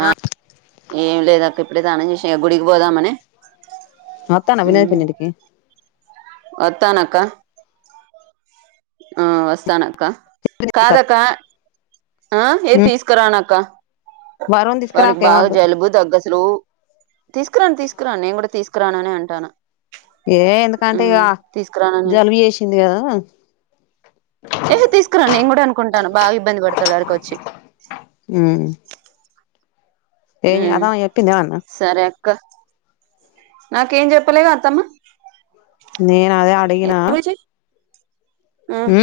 ఆ ఏం లేదక్క ఇప్పుడే తానం చేస్ [unintelligible] గుడికి పోదాం అనే. వత్తాన వినయ్ పిన్నింటికి వత్తానక్క ఆ వస్తానక్క కాదకా ఆ ఏది ఉమ్ తీసుకురానక్క వరుణ్ వానికి తీసుకురాకు బాగా ఏమద్దు జలుబు దగ్గసులు తీసుకురాను తీసుకురాను నేను కూడా తీసుకురాననే అంటానా ఏ ఎందుకంటే ఇగ ఉమ్మ్ తీసుకురాననింట్ జలుబు చేసింది కదా ఏహే తీసుకురాను నేను కూడా అనుకుంటానా బాగా ఇబ్బంది పడు తొలారుకొచ్చి. ఉమ్ ఏం జేతావ్ జెప్పిందేమన్న క్క నాకేం చెప్పలేదు అత్తమ్మ నేను అదే అడగిన ఉమ్మ్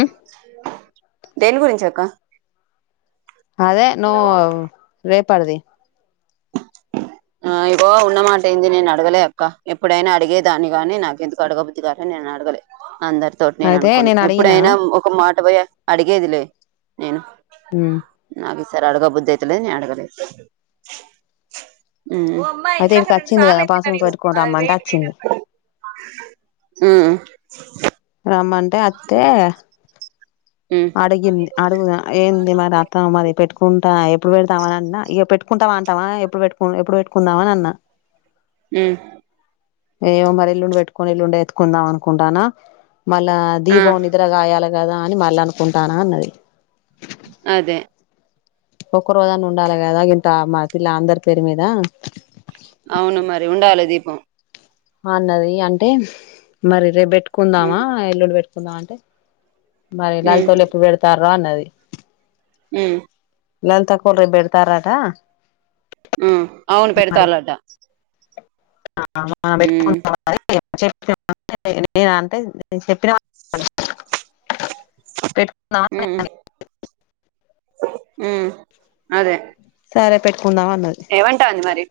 దేని గురించక్క. అదే నువ్ రేప్ పటిది ఆ ఇగో ఉన్నమాట ఏంది నేను అడగలే అక్క ఎప్పుడైనా అడిగేదాన్ని గాని నాకెందుకో అడగబుద్ది కాలే నేను అడగలే. అందరితోటి నేను అయితే అనుకున్న అడిగినా ఎప్పుడైనా ఒక మాట పోయ అడిగేదిలే నేను ఉమ్ నా ఈసారి అడగబుద్ధి అవుతులే నేను అడగలే. [inaudible] ఆమ్ అయితే ఇడికి వచ్చింది కదా పాస్బుక్ పెట్టుకొని రమ్మంటే వచ్చింది ఆమ్. [inaudible] రమ్మంటే అత్తే ఉమ్ అడిగింది అడుగు ఏంది మరి అత్త మరి పెట్టుకు పెట్టుకుంటా ఎప్పుడు పెడతాం అని అన్నా ఇగ పెట్టుకుంటవా అంటనా ఎప్పుడు పెట్టుకు ఎప్పుడు పెట్టుకుందాం అని అన్నా. ఆమ్ ఏమో మరి ఎల్లుండి పెట్టుకొని ఎల్లుండి ఎత్తుకుందాం అనుకుంటానా మళ్ళా ఆ దీపం నిద్రగాయాల కదా అనీ మళ్ళ అ. ఉంటానా అన్నది. అదే ఒక్కరోజన్న ఉండాలి కదా ఇంత మా పిల్ల అందరి పేరు మీద అవును మరి ఉండాలే దీపం అన్నది అంటే మరి రేప్ కుందామా ఉమ్ యెల్లుండి పెట్టుకు కుందమంటే మరి ఉమ్ లలితోళ్ళు ఎప్పుడు పెడతా అన్నది ఉమ్ లలితక్కొల్లు రేపు బేడతారాట ఉమ్ అవును పెడుతాళ్ళట [inaudible] ఉమ్ నేను అంటే చెప్పిన [inaudible] [inaudible] ఉ అదే సరే పెట్టు ఏమంటోంది మరి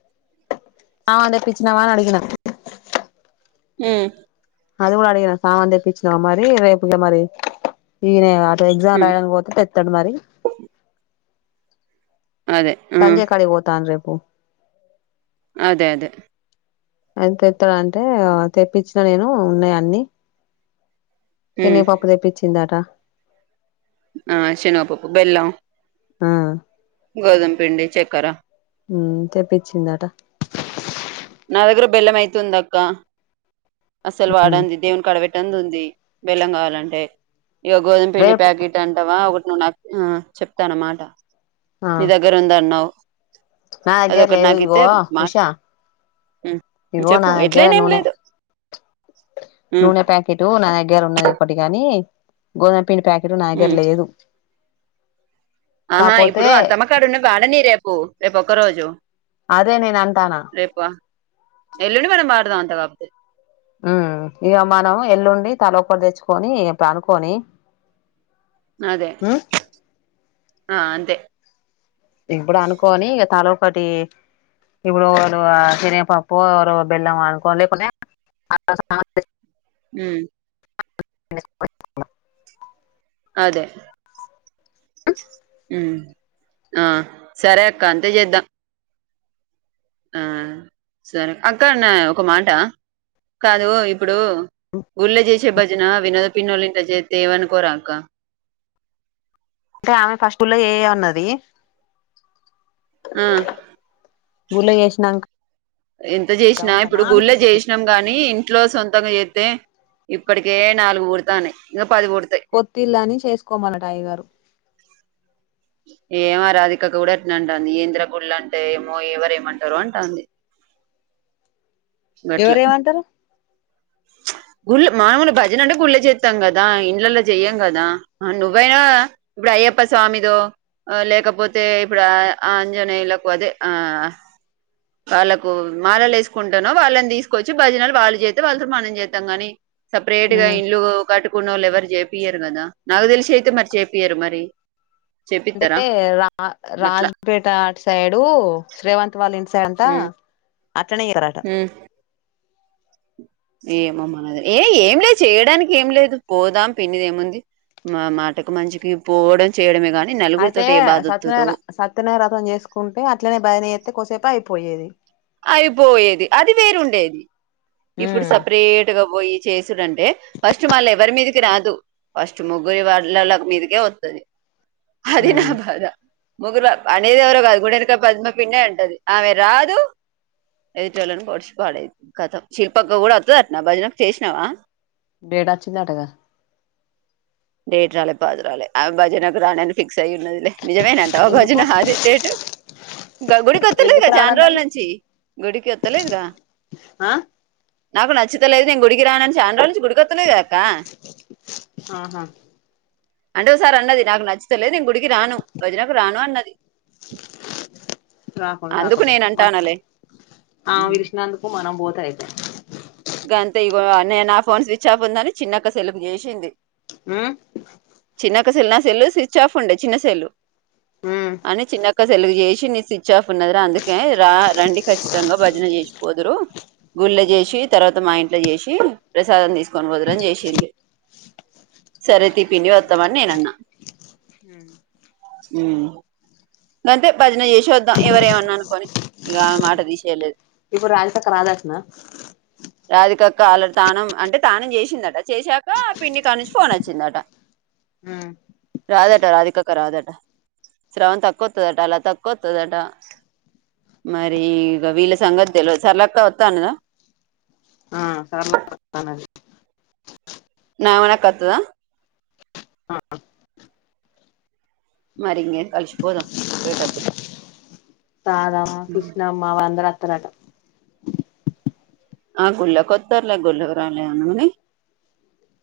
ఆ తెపిచ్చినావ అని ఆడిగిన హ్మ్ అది కూడా అడిగిన సామాన్ తెప్పింనావ మరి రేపు ఇంగ మరి ఈనేగా ఎగ్జామ్ ఉమ్ రాయడానికి పోతే తెతాడు మరి అదే ఆ సంజే కాడి పోతన్రు పో అదే అదే అది తెత్తాల అంటే తెప్పించిన నేను ఉన్నాయి అన్ని ఉమ్ శనగ పప్పు తెపించిందట ఆ శనగ పప్పు బెల్లం ఆ గోధుమ పిండి చక్కెర హ్మ్ తెపించిందట నా దగ్గర బెల్లం అయితె ఉంది అక్క అసలు వాడంది దేవును కాడా పెట్ వందుంది బెల్లం కావాలంటే ఇగ గోధమ్ పిండి రేపు ప్యాకెట్ అంటావా ఒక వునా హ్మ్ చెప్తాను ఓ మాట ఆ నీ దగ్గర ఉందన్నావ్ నా దెగ్గర లేవు ఇగో ఉషా హ్మ్ ఇగో చెప్పు దగ్గర ఎట్లయి నా ఏం నూనె లేదు ఉమ్ నూనె ప్యాకెటు నా దగ్గర ఉన్నది ఒకటి గాని గోధమ్ పిండి ప్యాకెట్ నా దగ్గర ఉమ్ లేదు ఆహా కాపోతే ఇప్పుడు అత్తమ్మ కాడున్న వాడని రేపు రేపు ఒక రోజు అదే నేను అంటానా రేపు ఎల్లుండి మనం వాడదాం అం తబ్ద హ్మ్ ఇగ మనం ఎల్లుండి తలక్కటి తెచ్చుకొని పనుకొని అదే ఆ అంతే ఇప్పుడు అనుకోని ఇగ తలో ఒకటి ఇప్పుడు నువ్వు శనగపప్పు బెల్లం అనుకో లేపోతే [inaudible] హ్మ్ [inaudible] అదే అ జిమ్ ఆ సరే అక్క అంతే చేద్దా ఆ సరే అక్కడ్నే ఒక మాట కాదు ఇప్పుడు ఊళ్ళో చేసే భజన వినోద పిన్నోళ్ళిన్ [inaudible] జేత్తే ఏమనుకోరా అక్క అంటే ఆమె ఫస్టులో ఏ ఏ ఉన్నది ఆ గులగేశనాంక ఎంత జేషినా ఇప్పుడు గుళ్ళ జేషినం గానీ ఇంట్లో సొంతంగా చేత్తే ఇప్పటికే నాలుగు బుడతాన్నాయి గప్ కొత్తిల్లని చేసుకోమల టయ్యగారు ఏమ రాధికక్క గూడా అట్నే అంటాంది ఏంద్ర గుళ్ళంటే ఏమో ఎవరేమంటారొ అంటాంది. గట్లా ఎవరేమంటారు గుళ్ మాములు భజన అంటే గుళ్ళు చేత్తం కదా ఇండ్లలో జెయ్యం గదా ఆ నువ్వైనా, ఇప్పుడు అయ్యప్ప స్వామిదో ఆ లేకపోతే ఇప్పుడు ఆ ఆంజనేయులకు అదే ఆ వాళ్ళకు మాలలు వేసుకుంటేనో వాళ్ళని తీసుకొచ్చి భజనలు వాళ్ళు చేత్తే వాళ్ళతో మనం చేత్. తంగాని సప్రేట్ గా ఉమ్ ఇల్లు కటు కున్నోళ్ళు ఎవరు చేపియరు గదా నాకు తెలిషి అయితే మరి చేపియరు మరి చేపిత్తరా అంటే రా గట్లా రాజ్ పేట అటు సైడు శ్రేవంత్ వాళింట్ చంత మ్మ్ అట్లనే ఇవరట మ్మ్ ఏమో మనదే ఏ ఏం లేదు చేయడానికేంలేదు పోదాం పిన్నిదేముంది మా మాటకు మంచికి పోవడం చేయడమే గాని అయితే నలుగురితోటి ఏ బాధ సత్యనాయ వత్తదో సత్యనారయ రథం చేసుకుంటే అట్లనే భయనేత్తే కొసేపు అయిపోయేది అయిపోయేది అది వేరుండేది ఇప్పుడు ఉమ్ సెపరేట్‌గా బొయి చేసుడంటే ఫస్ట్ మళ్ళెవరి మీదికి రాదు ఫస్ట్ ముగ్గురి వాడ్లల మీదకే వత్తది అధి నా ఉమ్ బాధ ముగ్గురు అనేది ఎవరో గాదు గుడెనక పద్మ పిన్నే అంటది ఆమె రాదు ఎదుటోళ్ళని పొడిచి పాడై కథమ్ శిల్పక్క కూడా వత్తది అట్న భజనకు చేష్నావా డేట్ వచ్చిందటగా డేట్ రాలే పాదు రాలే ఆమె భజనకు రానని ఫిక్ సై ఉన్నదిలే నిజమేనంటావా ఎందుకు భజన అది డేట్ ఇంకా గుడికొత్తలేదుగా ఎందుకు చాన్రోజులు రానన్నది నుంచి గుడికి వత్తలేదుగా ఆ నాకు నచ్చితే లేదు నేను గుడికి రానని చాన్ రోల్ గుడికొత్తలేదు గదక్కా ఆహా అంటే ఒసారి అన్నది నాకు నచ్చితేలేదు నేను గుడికి రాను భజనకు రాను అన్నది రాకుండ అందుకు రాకపే నేను అ అంటానలే ఆమ పిల్షినందుకు మనం బోద్ కైత్ గంతే ఇగో నే నా ఫోన్ స్విచ్ ఆఫ్ ఉందని చిన్నక్క సెల్లుకు జేషింది ఉమ్మ్. నా యొక్క సెల్లు, నా సెల్లు స్విచ్ ఆఫ్ ఉండే, చిన్న సెల్లు. ఉమ్. క్క సెల్లు చేసి ని స్విచ్ ఆఫ్ ఉన్నది రా అందుకే రా రండి ఖచ్చితంగా భజన చేసిపోదురు గుళ్ళ చేసి. తర్వాత మా ఇంట్లో చేసి ప్రసాదం తీసుకొని పోదురు అని చేసింది. సరే టిఫిన్కి వత్తం అని నేను అన్నా ఉమ్ అంతే భజన చేసి వద్దాం ఎవరేమన్నా అనుకొని ఇగా మాట తీసేయలేదు. ఇప్పుడు రాధిక అక్క రాదంటన. రాధికక్క వాళ్ళ తానం అంటే తానం చేసిందట చేశాక పిన్ని కాడ నుంచి ఫోన్ వచ్చిందట ఉమ్ రాదట రాధికక్క రాదట శ్రావంతి అక్క వత్తదంట లత అక్క వత్తదంట మరి ఇక వీళ్ళా సంగతి తెల్వదు సరళక్క వత్తా అన్నదా. ఆహ్ సరళ అక్క వస్తన్నది. నా వెనక వత్తదా. మరి ఇంగేం కలిసిపోదాం పోయేటప్పుడు. రాధా కృష్ణమ్మా వాళ్లందరా. వత్తరంటా. ఆహ్ గుళ్లోకి వత్తారులే గుళ్లోకి రాలేను అని కానీ.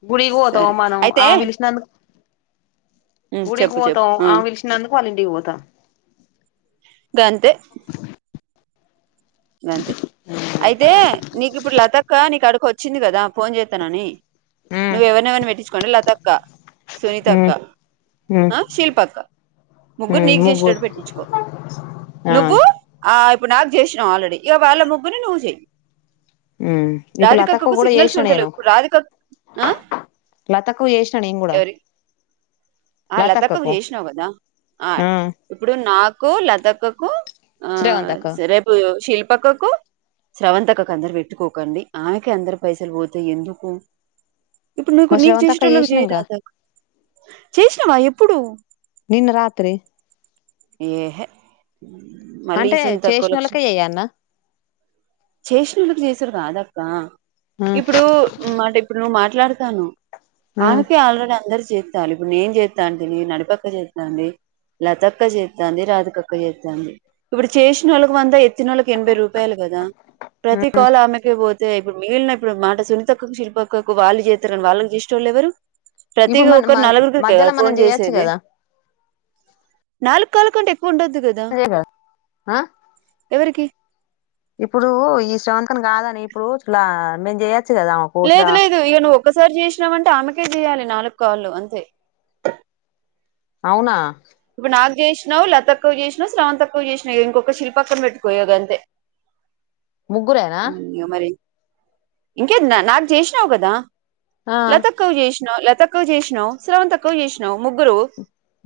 గుడికి పోతాం మనం ఆమె పిలిచినందుకు గుడికి చెప్పు పోతాం. చెప్పు ఆమె పిలిచినందుకు వాళ్ల ఇంటికి పోతాం. గంతే అయితే నీకు ఇప్పుడు లాక్. అక్క నీ కాడికి వచ్చింది కదా ఫోన్ చేస్తానని. ఉమ్ నువ్వు ఎవర్ని ఎవర్ని పెట్టించుకోండి లాక్. లతాక్క. సునీత అక్క ఉమ్ ఉమ్ ఆహ్ శిల్ప అక్క ముగ్గురు ఉమ్ నీకు ముగ్గురు చేసేటట్టు పెట్టించుకో ఆ ఆహ్. నాకు జేసి. ఆహ్ ఆల్రెడీ ఇక వాళ్ల ముగ్గరిని నువ్వు చేయ్. ఉమ్ ఇప్పుడు లతక్క రాధికక్కకు కూడా సిగ్నల్స్ ఉంటలేవు ఇప్పుడు రాధిక. ఆహ్ లతకు చేసిన నేను కూడా. ఆహ్ లతక్కకు చేసినావు కదా ఆహ్ ఆ ఇప్పుడు నాకు లతక్కకు ఆహ్ శ్రవంతక్క సరే రేపు శిల్ప. పక్కకు శ్రవంతి అక్కకు అందరు పెట్టుకోకండి ఆమెకి అందరు పైసలు పోతాయి ఎందుకు. ఇప్పుడు నీకు మా నీకు శ్రవంతక్క చేసేటోళ్ళకి చేసినంగా చేయరాదాక్క. ఎమా ఎప్పుడు. నిన్న రాత్రి. ఏహ్. మళ్ళీ అంటే ఈసోంటి తక్కువ లో వచ్చింది చేసినోళ్ళకే చెయ్యన్న చేసిన వాళ్ళకి చేస్ సరిగాదక్కా. ఆ ఇప్పుడు మాట ఇప్పుడు నువ్వు మాట. మాట్లాడతాను. ఆ ఆమెకి ఆల్రెడీ అందరి. చేస్తాలి ఇప్పుడు నేను చేస్తా అంటిని నడిపక్క చేస్తాంది లతక్ అక్క చేద్దంది రాధకాక్క చేద్దాంది ఇప్పుడు చేసిన వాళ్ళకు వంద ఎక్. త్తినోలకి ఎనభై రూపాయలు కదా ప్రతి కాల్ ఆమెకే పో తే ఇప్పుడు మిగిలిన ఇప్పుడు మాట సునితక్కకు శిల్పక్కకు వాళ్ళు చేత్తరని వాళ్ళకి జేషెటోళ్ళు ఎవరు ప్రతి ఇప్పుడు మన మ ఒకరు నలుగురికి కదా మధ్యలో మనం ఫోన్ చేయొచ్చు చేసేది కదా నాలుగ్ కాల్లు కంటే ఎ అదేగా ఆ ఎవరికి ఇప్పుడు ఈ శ్రవంతం కాదని ఇప్పుడు ఇట్లా మేం జేయ లేదు లేదు ఇగ నువ్వు ఒక్కసారి చేసినావంటే ఆమెకే చేయాలి నాలుకాల్లు అంతే అవునా ఇప్పుడు నాకు జేసినావు లతక్కకు జేసినావ్ శ్రవంతక్క కు చేసినేవి ఇంకొక్క శిల్ప అక్కకు పెట్టుకో ఇయగంతే. ముగ్గురేనా ఇంకేంది నాక్ నాకు జేసినావు కదా ఆ లతక్కకు చేష్ నో లతక్కకు చేసినవ్ శ్రవంతక్క కు చేసినావు ముగ్గురు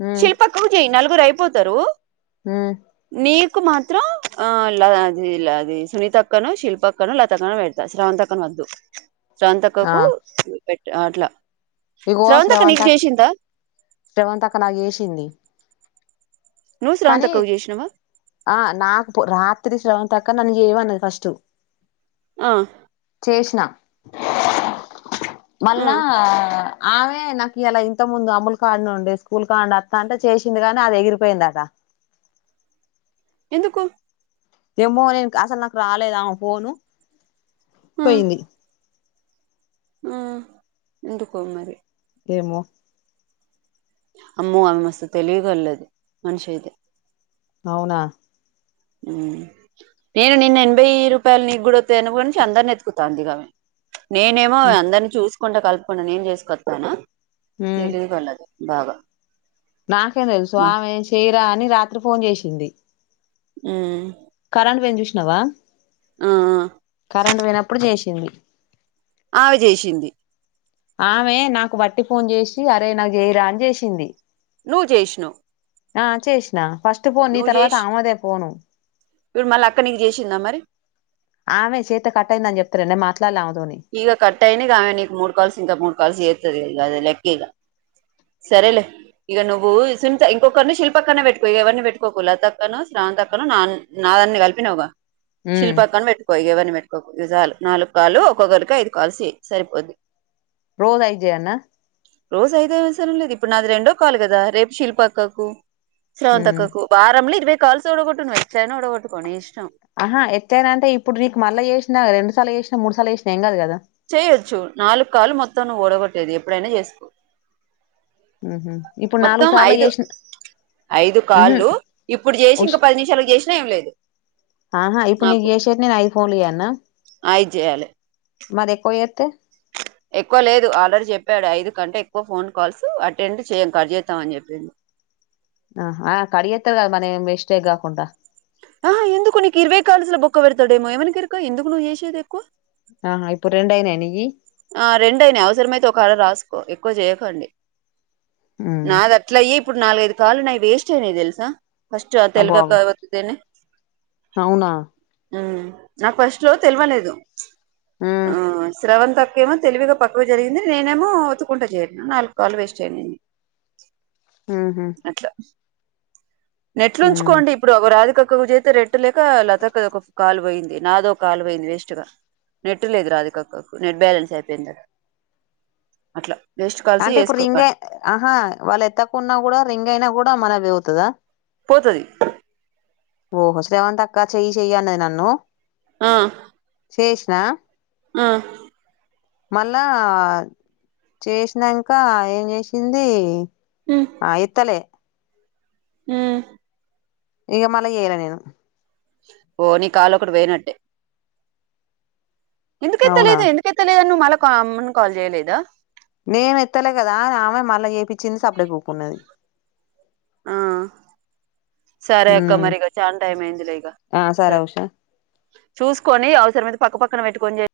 మ్మ్ ఎ నలుగురు అయిపోతారు మ్మ్ కు మాత్రం ఆ లది లది సునీత అక్కను, శిల్ప అక్కను, లతక్కన పెడతా, శ్రవంతి అక్కను వద్దు. ఆ శ్రవంతక్కకు ఆట్లా ఇగో శ్రవంతక్ శ్రవంతక్క నాగ్ చేసింది నువ్వు కానీ స్రవంతక్కకు చేసినావా ఆ నాకు రాత్రి శ్రవం పక్క నన్ ఏవన్నది ఫస్టు ఆ వేషినా ఆ మళ్ళా ఆమె నాకు ఇయాలా ఇంతకముందు అములు కాడునే ఉండే స్కూల్ కాండి అత్త అంటే చేసింది గాని అది ఎగిరిపోయిందట. ఎందుకు ఎమో నేన్ అసలు నాకు రాలేదు ఆమె ఫోను ఆ పొయింది ఆ ఎందుకో మరి ఏమో అమ్మో ఆమె మస్తు తెలివిగల్లది మనిషి ఐతే అవునా నేను నిన్న ఎనభై రూపాయల్ నీగ్గూడ తేనుగుంచి అందర్ని వెతుకుతంది గామె నేనేమో అందరిని చూస్ కుండా కలుపకుండా నేన్ చేస్కొత్తాను. తెలివిగలది. బాగ నాకేమ్ తెల్స్ స్వామి చే కా అని రాత్రి ఫోన్ చేసింది. మ్మ్ కఎంట్ పోయింది చూషినావ! ఆ కరెంట్ పోయినప్పుడు చేష్ ఏంది ఆమె చేసింది. ఆమె నాకు బట్టి ఫోన్ చేసి అరే నాకు చేయ్రా అని చేసింది. నువ్వు జేసినవ్ ఆ చేసిన ఫస్ట్ ఫోన్ నీ తర్వాత ఆమెదే ఫోను ఇవు మళ్ళ అక్క నీకు చేసిందా మరి? ఆమె చేత్తే కట్ అయిందని చెప్తలేద నేన్ మాట్ ఇగ కట్టయనిగా నీకి మూడు కాల్స్ ఇంకా మూడు కాల్స్ చేత్తది. ఇగ అది లెక్కే ఇగ. సరేలే ఇగ నువ్వు సించ ఇంకొకరిని శిల్పక్కని పెట్టుకో ఇగ ఎవరిని పెట్టుకోకు లతక్కను, శాంతక్కను, నాన్ నాన్నీ కలిపినవ్గా ఉమ్ శిల్పక్కని బెట్టుకో ఇగ ఎవరిని బెట్ అక్కకు నిజాలు నాలుక్కాలు క్కొగరికి ఐదు కాల్స్ చై సరిపోద్ది. రోజు ఐద్ చేయాల్నా రోజు ఐదేం అవసరం లేదు ఇప్పుడు నాది రెండో కాల్ కదా, రేపు శిల్ప అక్కకు ఉమ్ శ్రవంతక్కకు వారమ్లో ఇదిబె కాల్స్ కూడా కొట్టు నువ్వెట్లాయిన ఊడగొట్టుకో నీ ఇష్టం. ఆహా ఎత్తాన అంటే ఇప్పుడు నీక్ మళ్ళ చేసినా, రెండుసార్లు చేసినా, మూడుసార్లు చేసినా ఏం కాదు కదా! చేయొచ్చు నాలుగు కాళ్లు మొత్తం నువ్వు ఊడగొట్టేది ఎప్పుడైనా చేసుకో ఉహు ఇప్పుడు నాలుగు మొత్తం సార్లు ఐదు, చేసిన ఐదు ఉహు కాళ్ళు ఇప్పుడు చేసి ఉష్ ఇంకా పది నిమిషాల చేసినా ఏం లేదు. ఆహా ఇప్పుడు నీకు నాకు చేసేటి నేను ఐదు ఫోన్లు అఐదు చెయాలె. మరెక్కువ చేత్తే ఎక్కువ లేదు ఆల్రడీ చెప్పాడు ఐదు కంటే ఎక్కువ ఫోన్ కాల్స్ అటెండ్ చేయక్ కట్ చెత్తం అని చెప్పిండు. ఆహ ఆ కడిగెత్తరు గద మన ఏం మిస్టేగ్గాకుండా? ఆ హ ఎందుకు నీకు ఇరవై కాలుసులో బొక్క పెడతాడేమో, ఎవనికెరుక ఎందుకు నువ్వు చేసేది ఎక్కువ ఆహ ఇప్పుడు రెండయినాయ నీయి ఆ రెండయినా అవసరమైతే ఒక ఆడ రాసుకో ఎక్కువ చేయకండి. ఉమ్ నాదట్లయి ఇ ఇప్పుడు నాలుగైదు కాల్లు నాయి వేస్ట్ అయినాయి తెలుసా! ఫస్ట్ అబ్బో అబ్బో తెల్వక ఒత్తితేనే అవునా మ్మ్ నాకు ఫస్ట్ లో తెలివలేదు ఉమ్ ఆ శ్రవంత కేమో తెలివిగా పక్కవ జరిగింది నేనేమో ఒత్తుకుంటా చేయను నాలుగు కాలు వేస్ట్ అయింది ఆహ నెట్లు ఉంచుకోండి ఇప్పుడు ఒక రాధికక ఒక్క చేతి రెట్ లేక లత క కాలు పోయింది నాదో ఒక కాలు పోయింది వేస్ట్ గా నెట్ లేదు రాదికక్క నెట్ బ్యాలెన్స్ అయిపోయింది అట్లా వేస్ట్ కాల్స్ అంటే ఇప్పుడు రింగ్ చేసుకోకండి ఆహా వాళ్ళు ఎత్తకున్నా కూడా రింగ్ అయినా కూడా మన దా పోతుది ఓహో శ్రవం తక్క చెయ చెయ్య అన్నది అన్ను ఆ శేష్నా ఆ మళ్ళా చేసినాక ఏం చేసింది ఆయిత్తలే ఆ ఇక మళ్ళ చేయాల నేను ఓ నీ కాళ ఒకటి వేయినట్టే ఎంతకెంతలే అవునా ఇదు ఎంతక ఎంతలిలేదన్న మళ్ళ అమ్మని కాల్ చేయలేదా నేను ఎత్తలే కదా ఆమె మళ్ళా చేపిచ్చింది సప్పుడే కూకున్నది ఆ సరే అక్క ఉమ్ మరిక చాలా టైం అయింది లేక ఇగ ఆ సరే ఉషా చూసుకొనిఅవసరమైతే పక్క పక్కన పెట్టుకుని